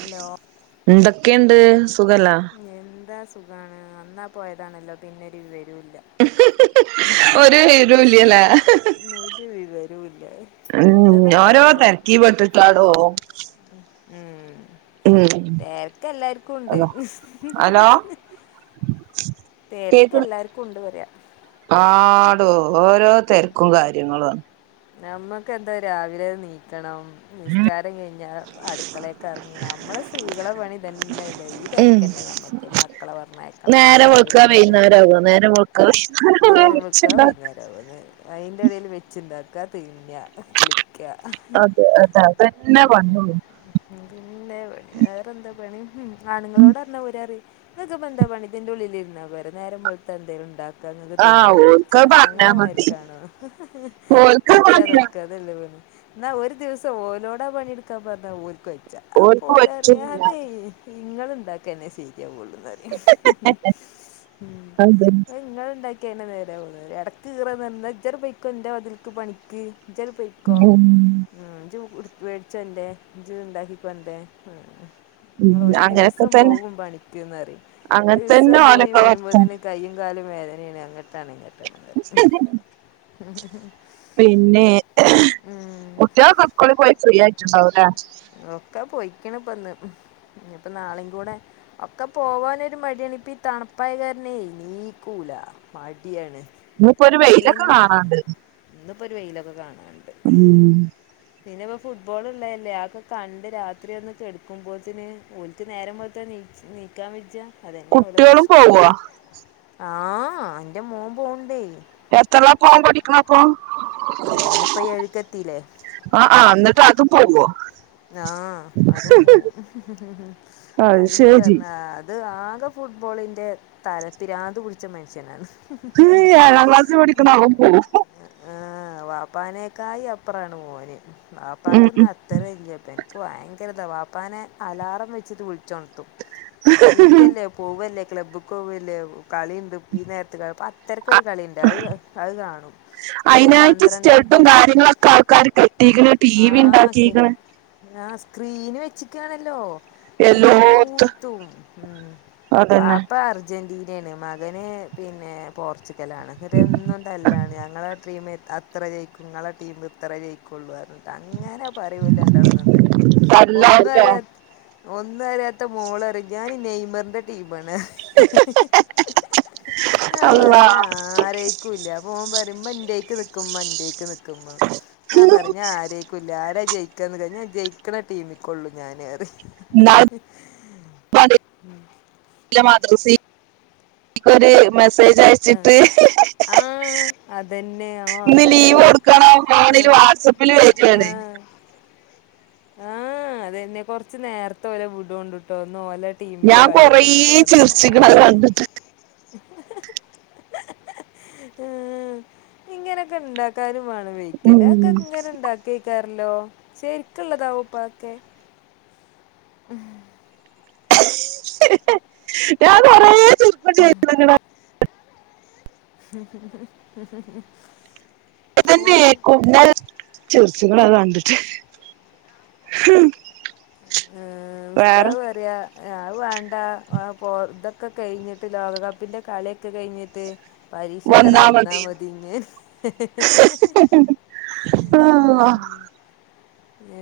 Hello എന്തെക്കേണ്ട് സുഖല്ലാ എന്താ സുഖാണ് അന്നാ പോയതാണല്ലോ പിന്നരു വിവരുല്ല ഒരു വിവരുല്ലല്ലേ ഒരു വിവരുല്ല ഉം ഓരോ തെരക്കീ പെട്ടിട്ടാടോ ഉം ഉം തെരക്ക് എല്ലാർക്കും ഉണ്ട് അതാ ഹലോ തിരക്ക് കേക്ക്ണ് എല്ലാർക്കും ഉണ്ട് അറിയ ആടോ ഓരോ തെരക്കും കാര്യങ്ങളും മ്മക്ക് എന്താ രാവിലെ നീക്കണം സ്കാരം കഴിഞ്ഞാ അടുക്കളെക്കറങ്ങിയ നമ്മളെ സ്ത്രീകളെ പണി ഇതന്നെല്ലേ ഈ തെര ഉം കന്നെ നമ്മക്ക് മക്കളെ പറഞ്ഞയക്കണം നേരം രാവിലെ വെളുക്കാ ബുട്ടും വൈകുന്നേരാവാ നേരം വെളുക്ക്ണ് [unintelligible] ന്ന് അയ്ൻ്റെടേല് വെച്ചുണ്ടാക്ക തിന്ന കുളിക്ക അതെ അതന്നെ പണിയുള്ളൂ പിന്നെ വേറെ എന്താ പണി ആണുങ്ങളോടർഞ്ഞ ഓരറിം ഇങ്ങക്ക് ഇപ്പെന്ത പണി ഇതിൻ്റെ ഉള്ളിൽ ഇരുന്ന പോരെ നേരം പോലത്തെ എന്തേലും ണ്ടാ ക്ക ങ്ങക്ക് ആഹ് തിന്ന കുടിച്ചാ ഓൽക്കത് പറഞ്ഞാ മതി ഞങ്ങളെമാരിക്കാണോ ഓൽക്കത് പഠിച്ചാ പണിയാ തുറക്കാ ഇതല്ലേ പണി എന്നാ ഒരു ദിവസം ഓലോടാ പണിയെടുക്കാൻ പറഞ്ഞ ഓൽക്ക് വ ഓൽക്ക് അപോലെ അറിയാം പറ്റൂല്ല അതെ ഇങ്ങൾണ്ടാക്കന്നെ സീരിയാവുള്ള് അഹ് അതെ ങ്ങൾണ്ടാ കേനെ നേരെ ആവുള്ളൂ ഇടക്ക് കീറ ന്ന [unintelligible] ന്റെ അതിൽക്ക് പണിക്ക് ഇജ്ജട് പൈ കോ ഉം ഉം ഇജ് മേടിച്ചന്റെ ഇജ് ണ്ടാക്കിക്കോന്റെ ഉം ഉം ഉം നിങ്ങ ഒരു അങ്ങനൊക്കെ ദിവസം തന്നെ പോകും പണിക്ക്ന്നറി അങ്ങനെ തന്നെ ഒരുവസം പോയി ഓലൊക്കെ വർത്താനം വരുമ്പോത്തിന് കയ്യും കാലും വേദനാണ് അങ്ങട്ടാണ് ഇങ്ങട്ടാണ് പറയും. പിന്നെ, ഉം കുട്ട്യോളോക്കെ ഉക്കൂളിൽ പോയി ഫ്രീ ആയിറ്റിണ്ടാവുല്ലെ? ഒക്കെ പൊയ്ക്കിണ് ഇപ്പന്ന്. ഇനിപ്പ നാളീം കൂടെ ഒക്കെ പോവാനൊരു മടിയാണ് ഇപ്പ ഈ തണുപ്പായകാരണെ ഇണീക്കൂല, മടിയാണ്. ഇന്നിപ്പോ ഒരു വെയിലൊക്കെ പിന്നെ, കാണാണ്ട് ഇന്നിപ്പൊ ഒരു വെയിലൊക്കെ കാണാന്ണ്ട്. ഉം പിന്നെ ഇപ്പൊ ഫുട്ബോൾള്ള അല്ലേ അഒക്കെ കണ്ട് രാത്രി ഒന്ന് കെടുക്കുമ്പോത്തിന് ഓലിക്ക് നേരം വെളുത്താനീ നീക്കാ വിച്ചാ കുട്ട്യാളും പോവോ ആഹ് ഇന്റെ മോൻ പോണ്ടേ എത്രല്ലാ ഓൻ പഠിക്കണപ്പോ ഓനിപ്പ ഏഴുക്കത്തീല്ലേ ആഹ് ആഹ് എന്നിട്ട് അതും പോവോ ആഹ് അതും പോവും അത് അയിനും ശരി വെന്നാ അത് ആകെ ഫുട്ബോളിന്റെ തലപ്പിരാന്ത് പുടിച്ച മനുഷ്യനാണ് ഈ ഏഴാം ക്ലാസിൽ പഠിക്ക്‌ണ അവൻ പോവും. ആഹ് വാപ്പാനേക്കായി അപ്പുറാണ് ഓന് ഉം വാപ്പാക്ക്ന്നാ ഉം ത്തര വല്യേ ഇൻക്ക് ഭയങ്കര ഇതാ വാപ്പാനെ അലാറം വെച്ചിട്ട് വിളിച്ച് ഒണത്തും നീക്കല്ലേ പോവല്ലേ ക്ലബ്ബ്ക്ക്‌ പോവല്ലേ കളിണ്ട് ഈ നേരത്തിള്ളത് പത്തരക്കൊരു കളിണ്ട് അത് അത് കാണും. പിന്നെ അയിനായിട്ട് സ്റ്റെഡും പന്ത്രണ്ടരക്കൊന്ന് കാര്യങ്ങളൊക്കെ ആൾക്കാര് കെട്ടീക്ക്‌ണ് ടി വി ഇണ്ടാക്കീക്കണ് ആഹ് സ്ക്രീന് വെച്ചിക്കാണല്ലോ എല്ലോട്ത്തും ഉം അതന്നെ വാപ്പാ അർ ജന്റീനേണ് മകന് പിന്നെ പോർച്ചുഗലാണ് ഇന്നിട്ടെന്നും തല്ലാണ് ഞ ങ്ങളെ ടീമ് അത്രേ ജയിക്കും ഇങ്ങളെ ടീമ് ഇത്രേ ജയിക്കുള്ളു പറഞ്ഞിട്ട് അങ്ങനെ പറിം ഓല് രണ്ടാളും നന്നായിട്ട്. ഒന്നും തല്ലാവുല്ലേ അറിയാത് ഒന്നുഅറിയാത്ത മോളറിം ഞാന് നെയ്മർന്റെ ടീമാണ്. ഞാപറിം അള്ളാ ഞാ ആ ആരേക്കൂല്ലാ അപ്പൊ ഓംപറിം ഇമ്മ ന്റേക്ക്‌ നിക്ക്മ്മാ ന്റേക്ക്‌ നിക്ക്മ്മാ ഞാം പറിം ഞാ ആരേക്കുല്ലാ. ആരാ ജയിക്കാന്ന് ല്ല ഞാൻ ജയിക്ക്ണ ടീമിക്കൊള്ളു ഞാനേറിം. ന്നാൾ പഠി ല്ല മദ്രസി ക്കൊര് മെസ് ആ സ്സേജയ്ച്ചിട്ട് ആ അതന്നെ ആ അത് ന്ന് കണ്ടു ലീവെട്ക്കണോം ആ ഫോണില് വാട്സപ്പില് വരാണ്. ആഹ് അതെന്നെ. കൊർച്ച് നേര്ത്തെ ഓലെ വിടൊണ്ട്ട്ടോ ന്നോലെ ടീമിന്റെ ഞാൻ കൊറേ കളിയാണെന്നൊക്കെ പർഞ്ഞാണ്ട് ചിരിച്ചിക്കണ ആപ്പൊ അത് കണ്ടിട്ട് ആഹ്. ഇങ്ങനൊക്കെ ണ്ടാ ക്കാനുംവാണം വെയ്ക്കലേ. ക്ക ങ്ങനെ ണ്ടാക്കേക്കാറ്ല്ലോ? ശെരിക്ക്ള്ളതാവോ പ്പ അഒക്കെ. [unintelligible] ഞാ കുറേ ചിരിക്കും ചെയ്ത്ക്ക്‌ണ [unintelligible] ഓ തന്നേക്കും. ഞാ ചിർച്ചിക്ക്ണ് അഹ് കണ്ട്ട്ട്. ഹും ആഹ്. ഉസ്താഹ് പറിയാ ആഹ് അഅ് വേണ്ടാ. ആഹ് പ്പോ തൊക്കെ കയിഞ്ഞിട്ട് ലോക കപ്പ്ന്റെ കളിഒക്കെ കഴിഞ്ഞിട്ട് പരീക്ഷക്കട് വന്നാ മതീ ഞ്ഞേ [unintelligible]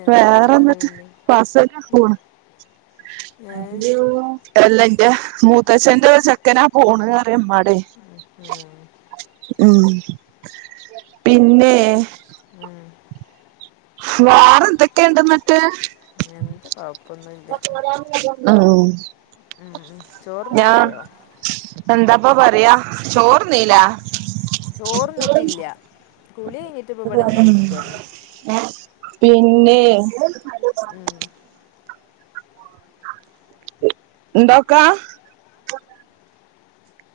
എന്താണ് വേറെന്ന്ട്ട് പിന്നെ ഫസലുവാ പോണ്. ഏഹ് [unintelligible] എല്ലന്റെ മൂത്തച്ഛന്റെ ഒര്ചെക്കനാ പോണ് അ റയാ മ്മാടേ ഉം ഉം. പിന്നേ ആഹ് വാറെ ന്തെക്കെണ്ട് ന്ന്ട്ട് എന്ത് കൊഴപ്പൊന്നും ല്ല്യ. ഉം. ഉം ഞാ ചോറുണ്ണാറായോ എന്താപ്പൊ പറിയാ. ചോറ്ന്നീലെ ചോറിന്നിട്ടില്ല്യ. കുളിയെഞ്ഞിട്ട് പ്പം വടെ ങ്ങനെ ഇര്ക്കാണ്. പിന്നേ? ആഹ് ന്താക്കാ.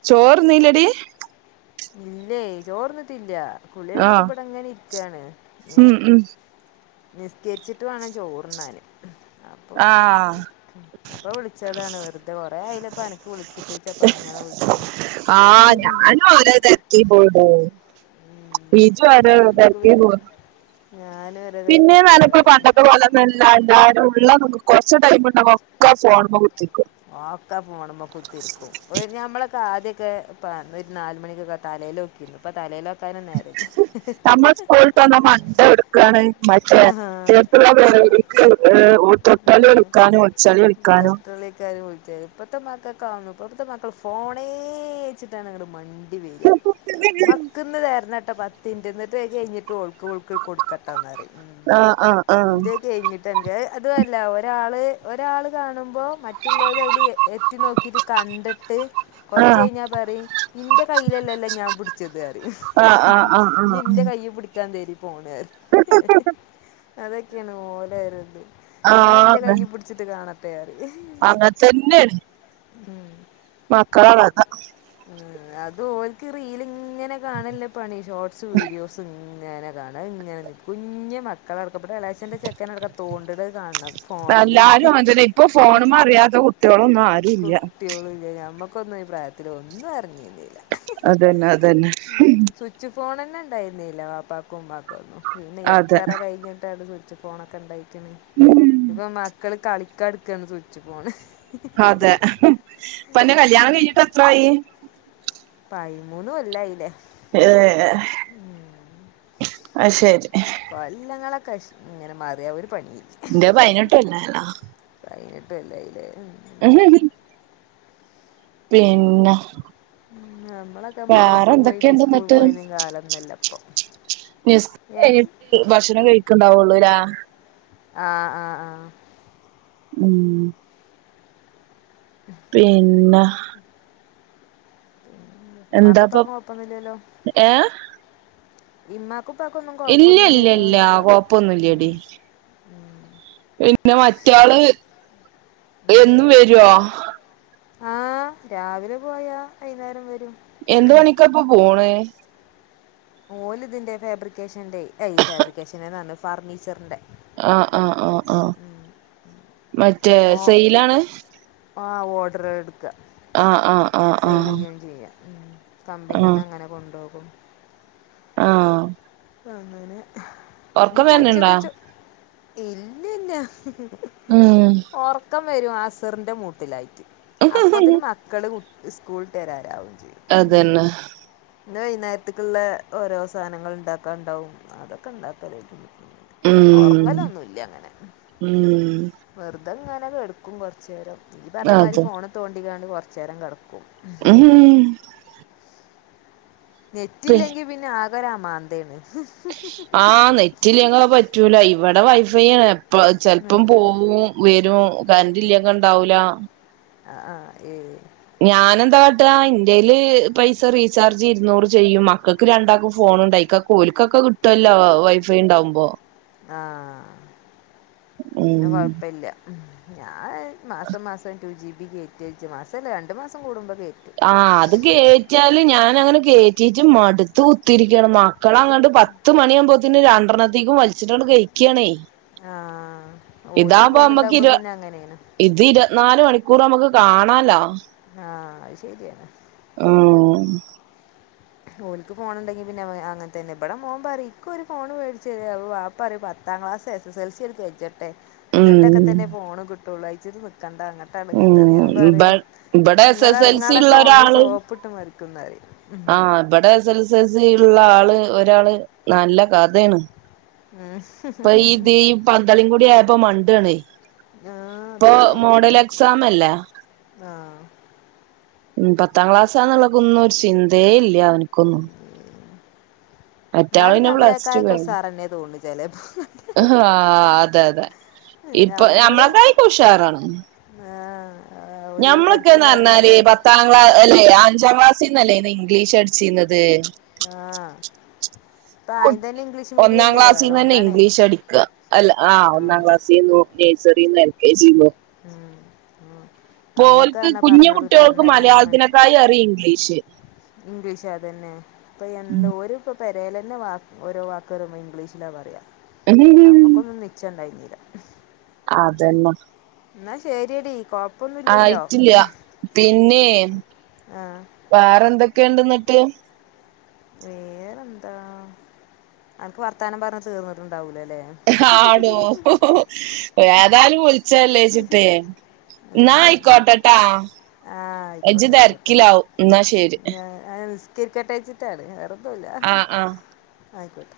ചോറ് ന്നീല്ലെടി. ഇല്ലേയ്. ചോറ്ന്നിട്ടില്ല്യാ. കുളിയെ യിഞ്ഞിട്ട് ആഹ് ബടെങ്ങനെ ഇര്ക്കാണ്. ഞ്ഞ് ഉം ഉം നിസ്ക്കേര്ച്ച്ട്ട് വാണം ചോറ്ന്നാന്. ആഹ് അപ്പം വിൾച്ചതാണ്. വെർതെ കൊറേആയിലെ പ്പ അനക്ക് വിൾച്ചിട്ട്. ജഅപ്പങ്ങനെ വിൾച്ചതാ. ആഹ് ഞാനും ഓരോ തെര [unintelligible] ഇജോ ഓരോ തെരക്ക് ല് [unintelligible] ഞാനൊ പിന്നെ വേ [unintelligible] പണ്ടത്തെ പോലെ ന്നല്ലാരുണ്ടാ [unintelligible] ഉള്ള [unintelligible] കൊർച്ച ടൈമ്ണ്ടാകുമ്പ ഒക്കെ ഫോൺമ്മ കുത്തിര്ക്കും. ആഓക്കെ ഫോണ്മ്മ കുത്തിര്ക്കും. ഞമ്മളൊക്കെ ആദ്യാക്കെ പ്പ ണ് ര് നാൽ മണിക്കൊക്കെ തലേലോക്കി ര്ന്നു. പ്പ. തലേലോക്കാന് നേരല്യ. പ്പന്നാ മറ്റേ ട്ക്കാണ്. മറ്റേ [unintelligible] [unintelligible] ട്ക്കാനും. ഒൾച്ചെളി ൾ ക്കാനും. [unintelligible] വിൾ ച്ചേ ഇപ്പത്തെ മക്കക്കാവൊന്നു ഇപ്പത്തെ മക്കള് ഫോണേ വെച്ചിട്ടാണങ്ങട് മ [unintelligible] മ്മാ ക്ക്ന്ന് വെര്‌നെട്ടൊ പത്... ത്ത്ൻ്റെ ന്നട്ട് [unintelligible] എയിഞ്ഞ്ട്ട് ഓൾക്ക് ഒൾക്ക് കൊട്ക്കട്ടാന്നാ റിം. ആഹ് ആഹ് ആഹ് [unintelligible] അതും അല്ല ഒരാള് ഒരാള് കാണുമ്പൊ മറ്റുള്ളവര അയ്ല് എത്തി നോക്കീട്ട് കണ്ട് ഇട്ട് കൊറച്ച് ആഹ് കഴിഞ്ഞാ പറയും നിന്റെ കയ്യില് അല്ലല്ല ഞാൻ പിടിച്ചത് പറയും ആഹ് ആഹ് [unintelligible] ആഹ് ആഹ് ഇന്നി എന്റെ കയ്യേ പിടി [unintelligible] അതൊക്കെയാണ് ഓലേ ഒര്ത് ഞാൻ എന്റെ ആഹ് ആഹ് കയ്യി പിടിച്ചിട്ട് കാണത്താര് അങ്ങനെ തന്നെയാണ് ഉം [unintelligible] ഉം അത് ഓൽക്ക് റീല് ഇങ്ങനെ കാണല്ലേ പണി ഷോർട്സ് വീഡിയോസ് ഇങ്ങനെ കാണാ ഇങ്ങനെ നിക്കു കുഞ്ഞ് മക്കള് അടക്കം ഇവടെ എളേച്ചാൻ്റെ ചെക്കൻ അടക്കം തോണ്ട്ണ് എല്ലാരും അതാ തന്നെ ഇപ്പൊ ഫോണ്മേ അറിയാത്ത കുട്ട്യാ ളൊന്നും അ കുട്ടികളില്ല്യാ ഞമ്മക്കൊന്നും ഈ പ്രായത്തില് ഒന്നും അറിഞ്ഞിഞ്ഞീല [unintelligible] അതന്നെ അതന്നെ സ്വിച്ച് ഫോൺ തന്നെ ഒണ്ടായിരുന്നില്ല്യ വാപ്പാക്കും ഉമാക്കൊന്നും പിന്നെ അതെ എത്ര കയിഞ്ഞിട്ടാണ് ഇത് സ്വിച്ച് ഫോണൊക്കെ ഇണ്ടായിക്ക്യാണേ ഉം ഇപ്പൊ മക്കള് കളിക്കാൻ എട്ക്കാണ് സ്വിച്ച് ഫോണ് അതെ ഇപ്പം അൻ്റെ കല്ല്യാണം എത്ര ആയി പൈയ് മൂന്ന് കൊല്ലായില്ലേ യെ ആയ് ശെരി കൊല്ലങ്ങളൊക്കെ ഷ് ഇങ്ങനെ മറി [unintelligible] ഇന്റെ പൈനായിട്ട്അല്ലേന [unintelligible] [unintelligible] പൈനെട്ട് കൊല്ലായില്ലേ [unintelligible] പിന്ന്യാ ഉം നമ്മളൊക്കെ മദ്രാസ് പോയി നീ എന്തൊക്കെയുണ്ട് സ്കൂള് എന്നിട്ട് പോയിന്നീ കാലം ഒന്നും അല്ല ഇപ്പൊ [unintelligible] ഭക്ഷണം കഴിക്കണ്ടാവു അല്ലേയ് ആഹ് ആഹ് ആഹ് ആഹ് ഉം പിന്ന മ്മാക്കു എന്താപ്പ പ്പാക്കും കൊഴ്പ്പൊന്നില്ലല്ലോ ഏ ഇമ്മാ ക്കുപ്പാക്കൊന്നും കൊഴപ്പൊന്നില്ലല്ലോയിക്കാ പ്പൊന്നുല്ല്യടി പിന്നെ മറ്റാള് എന്നും വരുവോ ആഹ് രാവിലെ പോയാ വൈയ്യുന്നേ രം വരും എന്ത് പണിക്കാപ്പൊ പോണേ ഓല്തിന്റെ ഫാബ്രിക്കേഷന്റെ എയ് ഫാബ്രിക്കേഷന് ന്നാ പറ് ഞ്ഞെ ഫർണിച്ചറ്ന്റെ ആഹ് ആഹ് ഓഹ് ഓഹ് മറ്റേ സയിലാണ് ആഹ് ഓഡറ് എട്ക്ക ആഹ് ആഹ് ആഹ് സെയില്കയും ആഹ് ചെയ്യാ, ഉം കമ്പനീന്ന് അങ്ങനെ കൊണ്ടോകും ആഹ് ആഹ് ഹ് അങ്ങനെ ഒറക്കം ഇഞ്പ്പൊ വരണുണ്ടാ ഉച്ചക്ക് ചോ - ഇല്ലന്ന ഉം ഒർക്കം വരും അസറ്ന്റെ മൂട്ടിലായിട്ട് അപ്പോത്തിന് മക്കള് സ്കൂള്ട്ടെരാനാവും ചെയ്യും. അതന്നെ ന്ന് വൈന്നേര്ത്ത്ക്ക്‌ള്ളെ ഓരോ സാനങ്ങൾ ണ്ടാക്കാണ്ടാവും അതൊക്കെ ണ്ടാക്കലേര്ക്കും ഉം ഒർങ്ങലൊന്നുല്ലങ്ങനെ ഉം വെറ്തെങ്ങനെ കെട്ക്കും കൊറച്ചേരം ഇജ് പറ്ഞ്ഞമാതിരി അതെ ഫോണ് തോണ്ടിക്കാണ്ട് കൊർച്ചേരം കെടക്കും ഉ ഹു പി നെറ്റില്ലെങ്കി പിന്നെ ആകൊരമാന്തേണ് ആഹ് നെറ്റില്ലേങ്കൊക്കെ പറ്റ് റ്റൂല ഇവടെ വൈഫൈ ആണ് എപ്പ ചെല് പ്പം പോവും വരും. ഉം കര്ന്റില്ലെങ്കണ്ടാവൂല. ഉം അഹ ആഹ എഹ ഏയ് ഞാനെന്ത കാട്ടാ ഇന്റെല് പൈസ റീചാർജ് ഇരുന്നൂറ് ചെയ്യും മക്കക്ക് രണ്ടാക്കും ഫോൺ ണ്ടായിക്ക ഓല്ക്കൊക്കെ കിട്ടുവല്ലോ വൈഫൈ ണ്ടാവുമ്പോ ആഹ് പിന്നെ ഉം കൊഴപ്പല്ല ഞാഹ് മാസം മാസം ടു ജി ബി കയറ്റിച് മാസം അല്ല രണ്ട് മാസം കൂടുമ്പ കയ്റ്റും ആഹ അത് കേറ്റിയാലും ഞാനങ്ങനെ കേറ്റീട്ട് മടുത്ത് കു കുത്തിരിക്കാണ് മക്കളങ്ങട്ട് പത്ത് മണിയാമ്പോത്തിന് രണ്ടെണ്ണത്തീക്കും വലിച്ചിട്ടാണ്ട് കയ്കേണേ ആഹ് ഓല്ക്ക് ഫോണ്ണ്ണ്ടവുമ്പോ ഇരു പിന്നെ അങ്ങനെണ് ഇത് ഇരുവത് നാല് മണിക്കൂറും നമ്ക്ക് കാണാലോ ആഹ് അഹ് ശരിയന്നെ ഉം ഓല്ക്ക്‌ ഫോണ്ണ്ടെങ്കി പിന്നെ വെ അങ്ങൻ തന്നെ ഇബട മോം പറിം ഇക്കൊരു ഫോണ് മേടിച്ചെരോ, അപ്പ വാപ് പ്പറിം പത്താം class S S L C. ആണ്ട് കജ്ജെട്ടെ ന്നട്ടൊക്കെ ഉം തന്നെ ഫോൺ കിട്ടൊ ള്ളൂ. അയ്ജര്ച് നിക്കണ്ടാ ങ്ങ ട്ടട്ങ്ങട്ടെന്ന്. ഞാം ഉം ഇബ പറിം ഇബടെ എസ് ങ്ങളെ എസ് എൽ സി ങ്ങളെ ഉള്ള ക്കെ ഓന് ഒരാള് സോപ്പ്ട്ട് മരിക്കുന്നരിം ഇബടെ എസ ൽ സൽ സീല് ള്ള ആള് ഒരാള് നല്ല കഥെണ് ഉം ഇപ്പ ഈ പീ പന്തളീം കുടി ആയപ്പോ മണ്ടാണെ ആ ഇപ്പൊ അതന്നെ മോഡൽ എക്സാം അല്ലേ ആഹ് ഉം പത്താം ക്ലാസ്സാന്നുള്ളൊക്കൊന്നും ഒരു ചിന്തേ ഇല്ല്യ അവന്ക്കൊന്നും ന്നാലും പിന്നെ പ്ലസ് ഞമ്മളെക്കായൊക്കെ ഉസാറന്നെ തോന്നും ചെലേപ്പം ഹ് ആഹ് അതെ അതെ ഇപ്പൊ ഞമ്മള് ഞമ്മളൊക്കായിക്കെ ഉഷാറാണ് ആഹ് ഓല് പഠിപ്പും ഞമ്മളക്കന്നറ്ഞ്ഞാല് കാര്യങ്ങളൊക്കെ പത് പത്താംക്ലാ അല്ലെ അഞ്ചാം ക്ലാസ് നിന്നല്ലേ അന്ന് ഇംഗ്ലീഷ് പഠിച്ചീന്നത് ആഹ് ഇപ്പ ആദ്യം തന്നെ ഇംഗ്ലീഷ് ഒന്നാം മീഡിയല്ലേ ക്ലാസ്സിന്ന് തന്നെ അതോണ്ടാണേ ഇംഗ്ലീഷ് അടിക്കുക അല്ല ആഹ ഒന്നാം ക്ലാസ്സിൽന്നു നേഴ്സറിന്നും എൽ കെ ജി ന്നും ഉം ഉം ഞമ്മക്കെന്നെ പറഞ്ഞോടു പറഞ്ഞെരാനൊന്നും മനസ നന്നായി അറിം ഇംഗ്ലീഷ് ഇംഗ്ലീഷ് അത് തന്നെ ഇപ്പൊ എല്ലൊ ഒര് പെരേലെന്നെ വാ ഓരോ വാക്കറിബം ഇംഗ്ലീഷിലാ പറയാ നമുക്ക് ക്കൊന്നും നിച്ചണ്ടാഞ്ഞില്ല അതന്നെ ഇന്നാ ശെരിയെടി കോ ആയിറ്റില്ല പിന്നെ ആഹ് വേറെ എന്തൊക്കേണ്ട്ന്നട്ട് വേറെന്താ അൻക്ക് വർത്താനം പറഞ്ഞ് തീർന്നിട്ട്ണ്ടാവൂല ല്ലേ ആണോ ഏതാലും വിളിച്ച് ച്ച ല്ലേച്ചിട്ടേ ആ ന്നാ അയിക്കോട്ടെട്ടാ ആ ഇജ്ജ് ആയിക്കോട്ടെ തെരക്കിലാവും ഇന്നാ ശെരി ഏഹ നിസ്കരിക്കട്ടെച്ചിട്ടാണ് വേറൊന്നുല്ല ആഹ് ആഹ് ആയിക്കോട്ടെ